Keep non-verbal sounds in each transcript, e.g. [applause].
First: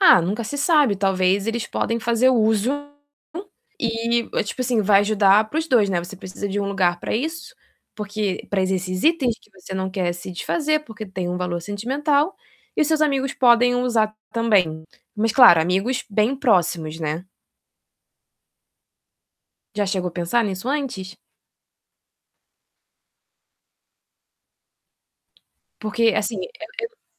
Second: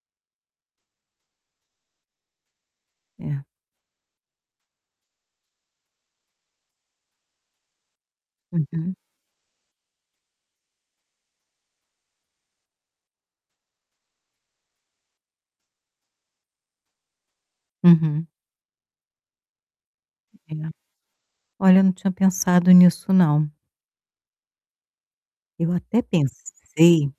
Ah, nunca se sabe. Talvez eles podem fazer uso É. e, tipo assim, vai ajudar para os 2, né. Você precisa de um lugar para isso, porque para Uhum. esses itens que você não quer se desfazer, porque têm um valor sentimental, e os seus amigos podem usar também. Mas, claro, amigos bem próximos, né? Uhum. Já chegou a pensar É, nisso antes? olha, eu não tinha pensado nisso não. Eu até Porque, assim, [unintelligible] pensei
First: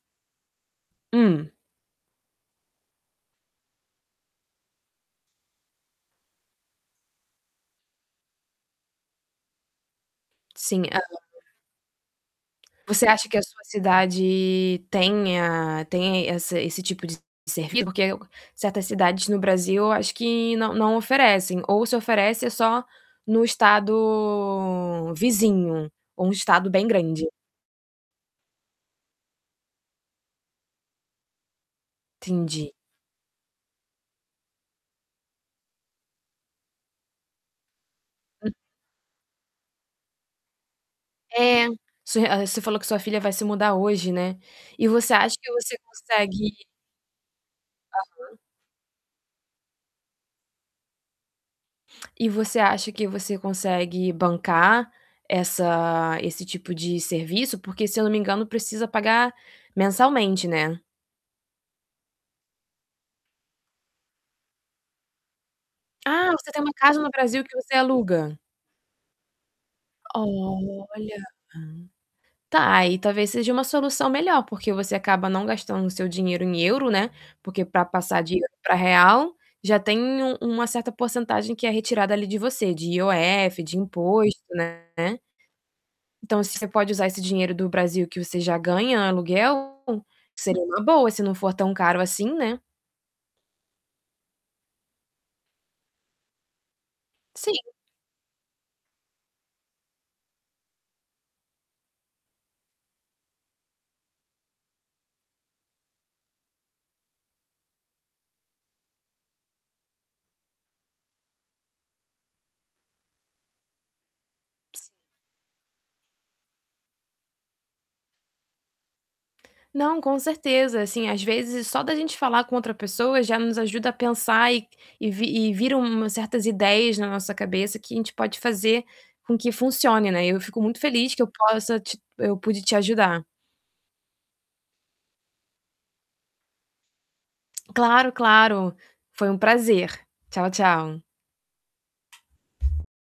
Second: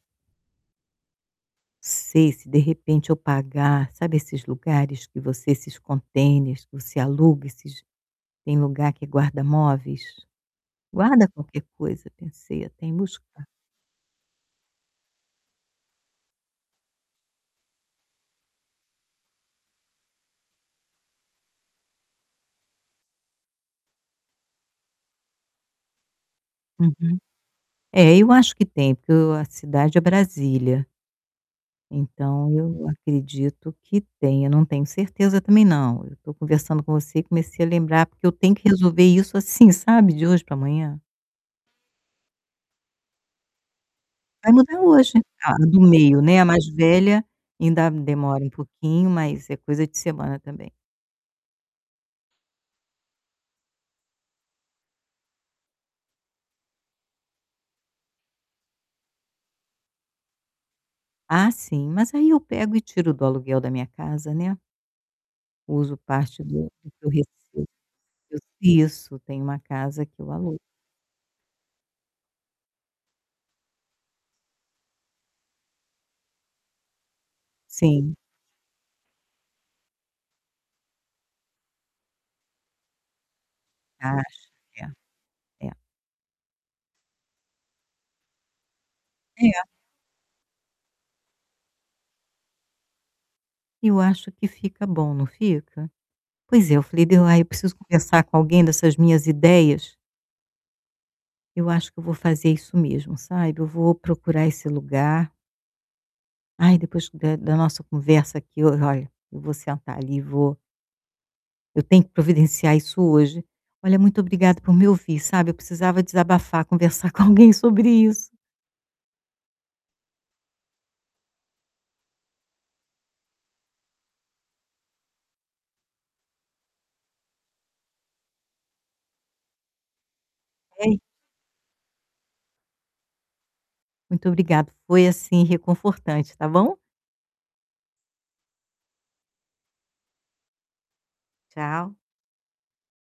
Hum. não sei, se, de repente, eu pagar, sabe, esses lugares que você esses contêineres, que você aluga esses tem lugar que guarda móveis, Sim. guarda [unintelligible] qualquer coisa. Pensei até em Você acha que a buscar. sua cidade tenha tenha esse esse tipo de servi porque aí eu gan certas cidades no Brasil, acho que não não oferecem, ou se oferecem é só no estado vizinho, ou um estado bem Uhum, grande. é, eu acho que tem, porque eu o a cidade é Brasília. Então, Entendi. eu acredito que tenha. Eu não tenho certeza também não, eu estou conversando com você e comecei a lembrar, porque eu Hum. tenho que resolver isso, assim, sabe, de hoje para amanhã. É, su você falou que sua filha vai se mudar hoje, né, Vai mudar e você hoje, acha que a você do meio, né, a consegue mais velha, ainda Aham. demora um pouquinho, mas é coisa de semana também. E você acha que você consegue bancar essa esse tipo de serviço? Porque, se eu não me engano, precisa pagar mensalmente, né? Ah, sim, mas aí eu pego e tiro do aluguel da minha casa, né. Uso Ah, parte você tem do uma do casa que no eu recebo Brasil que você aluga. eu isso, tem uma casa que eu alugo. Olha! Tá, aí talvez seja uma solução melhor, porque você acaba não gastando o seu dinheiro em euro, né, porque para Sim. passar de para real, já tem uma uma certa porcentagem que é retirada ali de você de IOF, de imposto, Acho que né. é, é. Então, se você pode usar esse dinheiro do Brasil, que você já ganha É. aluguel, seria uma boa se não for tão caro, assim, né? Eu acho que fica bom, não fica? Pois é, eu falei: "Bê, ah, eu Sim. preciso conversar com alguém dessas minhas ideias". Eu acho que eu vou fazer isso mesmo, sabe, eu vou procurar esse lugar aí depois da da nossa conversa aqui eu, olha, eu vou sentar ali e vou eu tenho que providenciar isso hoje. Olha, muito obrigada por [unintelligible] me ouvir, sabe. Eu precisava desabafar, conversar com alguém sobre isso. Não, com certeza, assim, às vezes só da gente falar com outra pessoa já nos ajuda a pensar e e vi e vira umas certas ideias na nossa cabeça que a gente pode fazer com que funcione, né, e eu fico muito [unintelligible] feliz que eu possa te eu pude te ajudar. Muito obrigado, foi assim reconfortante, tá bom? Claro, claro, foi um prazer. Tchau, tchau! Tchau.